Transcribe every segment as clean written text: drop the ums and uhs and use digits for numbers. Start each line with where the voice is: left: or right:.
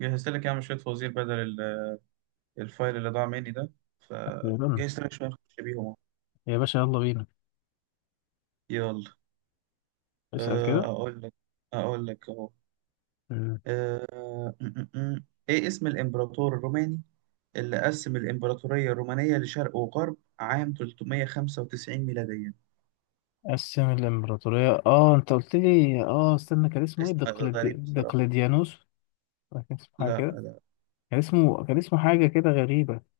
right: جهزت لك يا عم شوية فوازير بدل الفايل اللي ضاع مني ده
left: تمام.
right: فجهزت لك شوية نخش بيهم أهو.
left: يا باشا، يلا بينا.
right: يلا،
left: اسأل كده.
right: أقول لك، أهو
left: مم.
right: آه، م- م- م. إيه اسم الإمبراطور الروماني اللي قسم الإمبراطورية الرومانية لشرق وغرب عام 395 ميلاديا؟
left: قسم الإمبراطورية، انت قلت لي، استنى كان اسمه ايه؟
right: اسم غريب بصراحة.
left: دقلديانوس. ولا كان اسمه حاجة
right: لا،
left: كده. كان اسمه حاجة كده غريبة.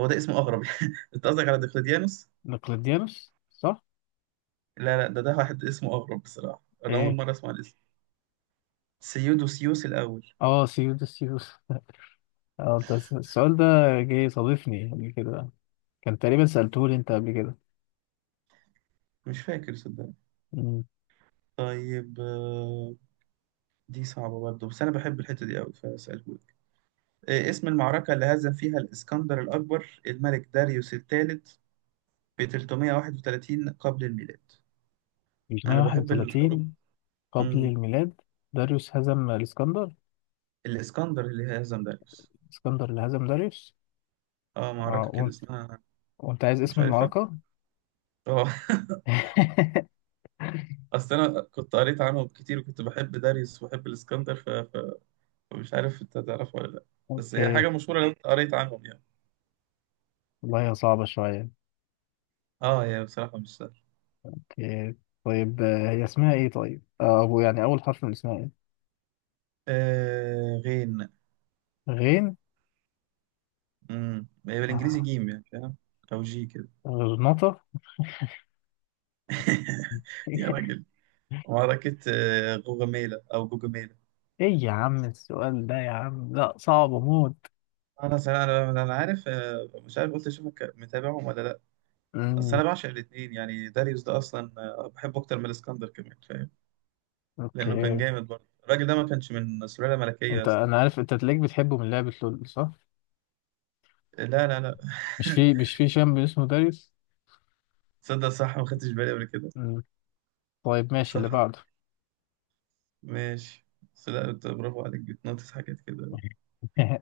right: هو ده اسمه أغرب. أنت قصدك على دقيقتيانوس؟
left: دقلديانوس صح؟
right: لا لا، ده واحد اسمه أغرب بصراحة، أنا أول
left: ايه.
right: مرة أسمع الاسم. سيودوسيوس الأول.
left: اه، سيودس سيودس. اه، انت السؤال ده جه صادفني قبل كده. كان تقريبا سألته لي انت قبل كده.
right: مش فاكر صدقني.
left: مم.
right: طيب، دي صعبة برضه، بس أنا بحب الحتة دي أوي فأسألهولك. إيه اسم المعركة اللي هزم فيها الإسكندر الأكبر الملك داريوس الثالث ب 331 قبل الميلاد؟ أنا بحب الحروب.
left: 331 قبل
right: مم.
left: الميلاد. داريوس هزم الاسكندر.
right: الإسكندر اللي هزم داريوس.
left: الاسكندر اللي هزم داريوس.
right: آه،
left: اه
right: معركة كده
left: وانت
right: اسمها.
left: وانت عايز
right: مش
left: اسم
right: عارفها.
left: المعركة.
right: آه. أصل أنا كنت قريت عنهم كتير، وكنت بحب داريوس وبحب الإسكندر ف... ف... فمش عارف أنت تعرفها ولا لأ. بس هي
left: اوكي.
right: حاجة مشهورة لو أنت قريت عنهم يعني.
left: والله هي صعبة شوية.
right: آه يا بصراحة مش سهل.
left: اوكي. طيب، هي اسمها ايه طيب؟ أبو يعني، أول حرف من اسمها ايه؟
right: آه، غين.
left: غين.
right: هي بالانجليزي
left: آه،
right: جيم، يعني فاهم، او جي كده.
left: غرناطة.
right: يا راجل. معركة غوغاميلا او جوجاميلا.
left: ايه يا عم، السؤال ده يا عم، لا صعب موت.
right: انا صراحة انا عارف، مش عارف، قلت اشوفك متابعهم ولا لا. بس
left: امم.
right: انا بعشق الاثنين، يعني داريوس ده اصلا، بحبه اكتر من الاسكندر كمان، فاهم. لانه كان
left: اوكي.
right: جامد برضه الراجل ده، ما كانش من سلالة ملكية يا اسطى.
left: انا عارف انت تلاقيك بتحبه من لعبة لول، صح؟
right: لا لا لا.
left: مش في شامب اسمه داريus.
right: تصدق صح، ما خدتش بالي قبل كده.
left: امم. طيب ماشي اللي
right: صح.
left: بعده.
right: ماشي. بس لا، أنت برافو عليك، بتنطس حاجات كده.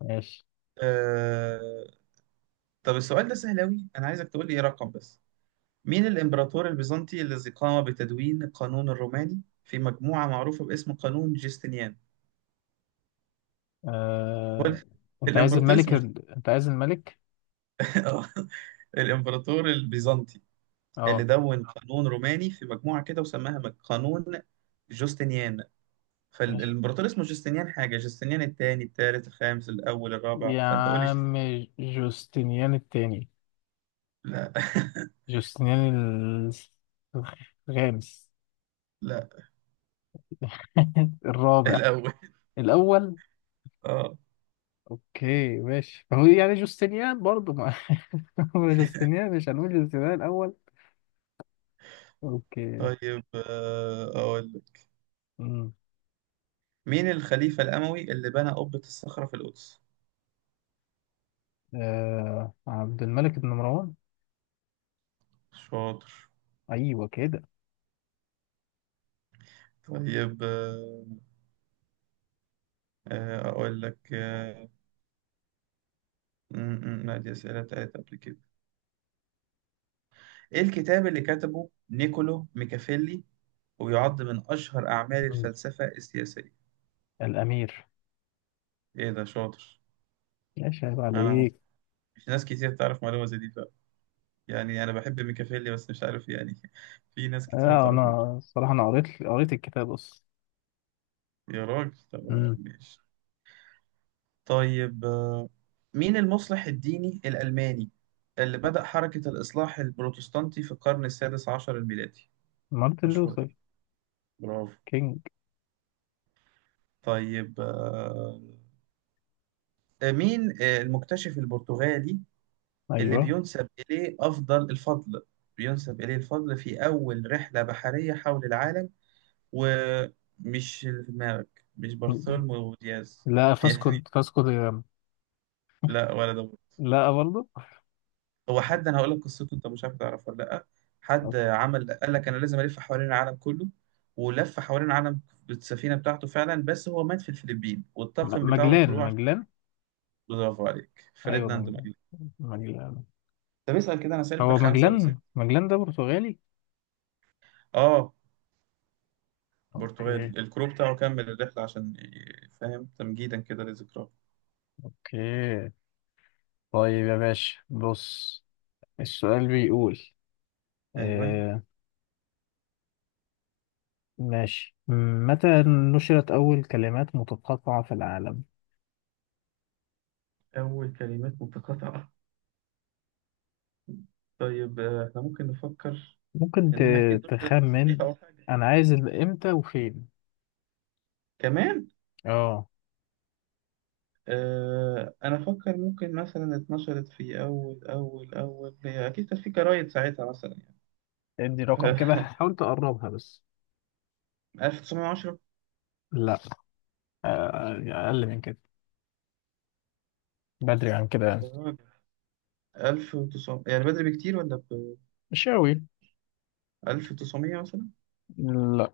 left: ماشي.
right: آه... طب السؤال ده سهل أوي، أنا عايزك تقول لي إيه رقم بس. مين الإمبراطور البيزنطي الذي قام بتدوين القانون الروماني في مجموعة معروفة باسم قانون جستنيان؟ هو
left: آه...
right: ال- الإمبراطور اسمه
left: انت عايز الملك؟
right: آه. الإمبراطور البيزنطي اللي
left: اه.
right: دون قانون روماني في مجموعة كده وسماها قانون جوستنيان.
left: ماشي.
right: فالإمبراطور اسمه جوستنيان، حاجة جوستنيان الثاني، الثالث، الخامس، الأول، الرابع،
left: يا
right: فأنت قول لي
left: عم، جوستنيان التاني.
right: لا.
left: جوستنيان الخامس.
right: لا.
left: الرابع.
right: الأول.
left: الأول.
right: اه.
left: أوكي ماشي، ما هو يعني جوستنيان برضه ما. هو جوستنيان، مش هنقول جوستنيان الأول. أوكي.
right: طيب، أقول لك.
left: أمم.
right: مين الخليفة الأموي اللي بنى قبة الصخرة في القدس؟
left: عبد الملك بن مروان.
right: شاطر.
left: أيوه كده.
right: طيب، أقول لك. ما دي أسئلة بتاعت قبل كده. إيه الكتاب اللي كتبه نيكولو ميكافيلي ويعد من أشهر أعمال
left: أمم.
right: الفلسفة السياسية؟
left: الأمير.
right: إيه ده، شاطر.
left: ماشي، عيب
right: أنا
left: عليك.
right: مش ناس كتير تعرف معلومة زي دي بقى، يعني أنا بحب ميكافيلي بس مش عارف يعني. في ناس كتير ما تعرفوش.
left: أنا الصراحة، أنا قريت الكتاب أصلا.
right: يا راجل، طب
left: أمم.
right: ماشي. طيب، مين المصلح الديني الألماني اللي بدأ حركة الإصلاح البروتستانتي في القرن السادس عشر الميلادي؟
left: مارتن
right: مشهور
left: لوثر
right: أوي. برافو.
left: كينج.
right: طيب، مين المكتشف البرتغالي اللي
left: أيوه.
right: بينسب إليه الفضل، بينسب إليه الفضل في أول رحلة بحرية حول العالم؟ ومش اللي في دماغك مش bartholomew دياز.
left: لا، فاسكو
right: يعني
left: فاسكو دي جاما.
right: لا، ولا ده.
left: لا برضه.
right: هو حد أنا هقول لك قصته، أنت مش عارف تعرفها ولا لأ. حد
left: أوكي.
right: عمل قال لك أنا لازم ألف حوالين العالم كله، ولف حوالين العالم بالسفينة بتاعته فعلا، بس هو مات في الفلبين،
left: م-
right: والطاقم بتاعه
left: مجلان
right: الكروع.
left: مجلان
right: برافو عليك،
left: ايوه
right: فرديناند.
left: مجلان. مجلان.
right: طب اسأل كده، انا سالب ده
left: هو
right: خمسة ولا ستة.
left: مجلان ده برتغالي.
right: اه.
left: اوكي.
right: برتغالي. الكرو بتاعه كمل الرحلة عشان فاهم، تمجيدا كده لذكراه.
left: اوكي. طيب يا باشا بص، السؤال بيقول،
right: ايوه.
left: آه ماشي. متى نشرت أول كلمات متقاطعة في العالم؟
right: اول كلمات متقاطعة. طيب، احنا ممكن نفكر
left: ممكن
right: انها اكيد نشرت في
left: تخمن.
right: صحيفة او حاجة
left: أنا عايز إمتى وفين؟
right: كمان.
left: اه
right: آه، انا افكر ممكن مثلا اتنشرت في اول، هي اكيد كانت في جرايد ساعتها مثلا يعني.
left: ادي
right: ف
left: رقم كده، حاول تقربها بس.
right: 1910.
left: لا، أقل من كده، بدري عن كده.
right: يا راجل. 1900 يعني، بدري بكتير ولا ب
left: مش أوي.
right: 1900 مثلا؟
left: لا،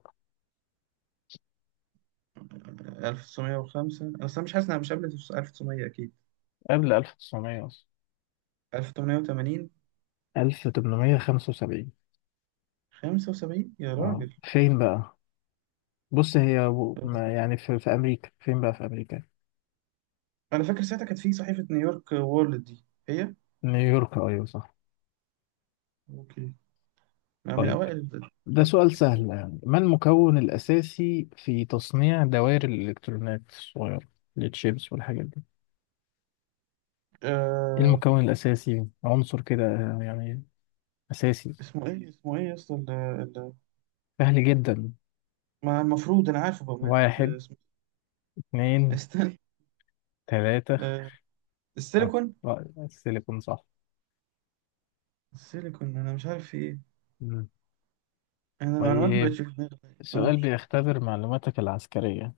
right: 1905. أنا أصلا مش حاسس إنها مش قبل 1900 أكيد.
left: قبل 1900 أصلا.
right: 1880.
left: 1875.
right: 75 يا
left: اه
right: راجل.
left: فين بقى؟ بص، هي ما يعني، في, أمريكا. فين بقى؟ في أمريكا.
right: أنا فاكر ساعتها كانت في صحيفة نيويورك وورلد دي هي.
left: نيويورك، أيوة صح.
right: اوكي. أنا من
left: طيب،
right: أوائل
left: ده
right: الحاجات اللي
left: سؤال سهل
right: هناك.
left: يعني. ما المكون الأساسي في تصنيع دوائر الإلكترونات الصغيرة، التشيبس والحاجات دي؟ إيه
right: آه...
left: المكون الأساسي؟ عنصر كده، يعني أساسي.
right: اسمه إيه، اسمه إيه يا اسطى
left: سهل جدا.
right: ما المفروض أنا عارفه بقى،
left: واحد،
right: اسمه إيه؟
left: اتنين،
right: استنى.
left: تلاتة.
right: آه...
left: اه،
right: السيليكون.
left: السيليكون صح.
right: السيليكون، أنا مش عارف في إيه.
left: مم.
right: أنا المعلومات ما
left: طيب،
right: بقتش في دماغي
left: السؤال
right: أول.
left: بيختبر معلوماتك العسكرية.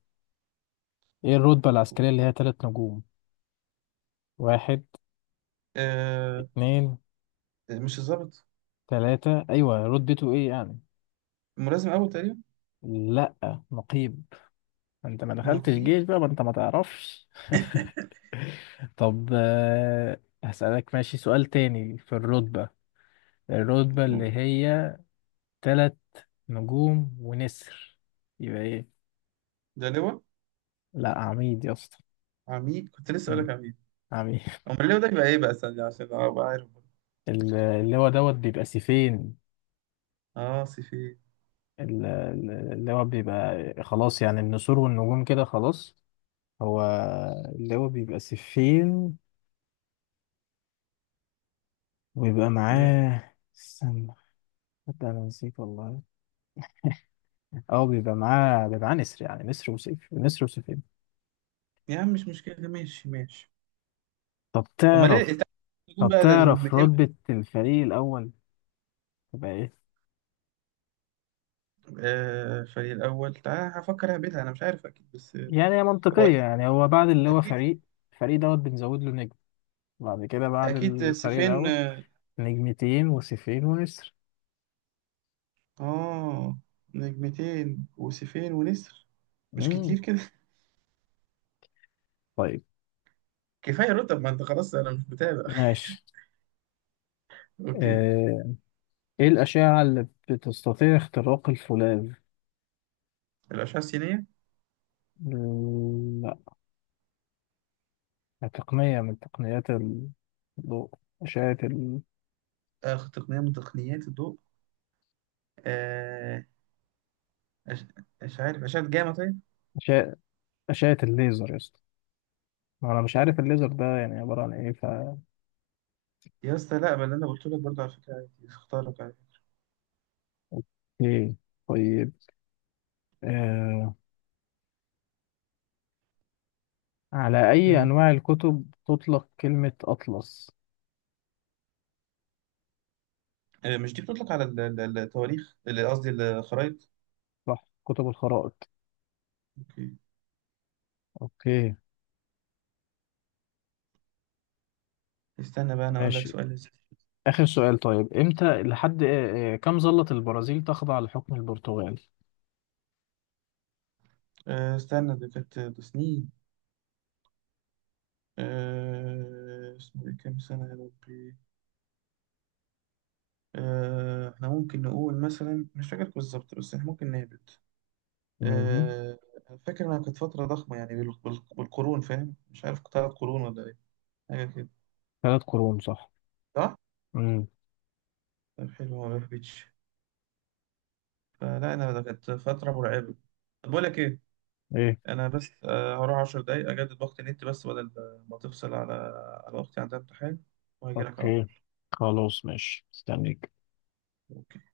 left: ايه الرتبة العسكرية اللي هي تلات نجوم؟ واحد،
right: آه...
left: اتنين،
right: مش الظابط.
left: تلاتة. ايوه، رتبته ايه يعني؟
right: الملازم أول تقريبا.
left: لا، نقيب. انت ما دخلتش
right: نقيب.
left: جيش بقى، ما انت ما تعرفش. طب هسألك ماشي، سؤال تاني في الرتبة. الرتبة اللي هي تلات نجوم ونسر، يبقى ايه؟
right: ده لواء.
left: لا، عميد يا اسطى.
right: عميد، كنت لسه اقول
left: مم.
right: لك عميد.
left: عميد.
right: امال ليه ده يبقى ايه بقى ثانية، عشان ابقى عارف؟
left: اللي هو دوت بيبقى سيفين.
right: اه سيفي.
left: اللي هو بيبقى خلاص، يعني النسور والنجوم كده خلاص. هو اللي هو بيبقى سفين، ويبقى
right: ماشي.
left: معاه، استنى، حتى انا نسيت والله. اه بيبقى معاه، نسر، يعني نسر وسيف، نسر وسيفين.
right: يا عم مش مشكلة، ماشي ماشي.
left: طب
right: امال ليه؟
left: تعرف
right: تعال نقول
left: طب
right: بقى ده
left: تعرف
right: النجمتين.
left: رتبة الفريق الأول تبقى ايه؟
right: آه، الفريق الاول، تعال هفكر اهبدها، انا مش عارف اكيد بس،
left: يعني هي
right: هو
left: منطقية
right: اكيد،
left: يعني، هو بعد اللي هو
right: اكيد،
left: فريق. الفريق دوت بنزود له نجم. بعد كده، بعد
right: اكيد
left: الفريق
right: سيفين.
left: الأول،
right: اه،
left: نجمتين وسيفين ونسر.
right: آه، نجمتين وسيفين ونسر. مش
left: مم.
right: كتير كده.
left: طيب
right: كفاية رتب، ما انت خلاص انا مش متابع.
left: ماشي،
right: اوكي.
left: آه، ايه الأشعة اللي بتستطيع اختراق الفولاذ؟
right: الاشعة السينية.
left: ال- لا، تقنية من تقنيات الضوء. أشعة ال...
right: آه، تقنية من تقنيات الضوء. آه أش... مش عارف، اشعة جاما طيب؟
left: أشعة أشعة الليزر يا اسطى. ما أنا مش عارف الليزر ده يعني عبارة عن إيه، ف
right: يا اسطى لا، ما اللي انا قلت لك برضه، على فكره عادي، اختارك عادي.
left: إيه. طيب آه... على أي
right: امم.
left: أنواع الكتب تطلق كلمة أطلس؟
right: مش دي بتطلق على التواريخ، اللي قصدي الخرايط.
left: صح، كتب الخرائط.
right: اوكي.
left: أوكي.
right: استنى بقى انا اقول لك
left: ماشي.
right: سؤال يا سيدي.
left: آخر سؤال، طيب إمتى لحد آه... آه، كم ظلت البرازيل تخضع لحكم البرتغال؟
right: استنى، دي كانت ده سنين. اسمه ايه، كام سنه يا ربي. احنا ممكن نقول مثلا، مش فاكر بالظبط بس احنا ممكن نهبط.
left: مهم.
right: آه، فاكر انها كانت فتره ضخمه، يعني بالقرون فاهم، مش عارف 3 قرون ولا ايه، حاجه كده.
left: ثلاث قرون صح.
right: صح.
left: مم.
right: طب حلو، ما بهبطش. فلا انا ده كانت فتره مرعبه. طب بقول لك ايه،
left: ايه.
right: انا بس هروح 10 دقايق اجدد باقة النت، بس بدل ما تفصل على، على اختي عندها امتحان، وهجي لك على طول.
left: اوكي خلاص، ماشي، استنيك.
right: اوكي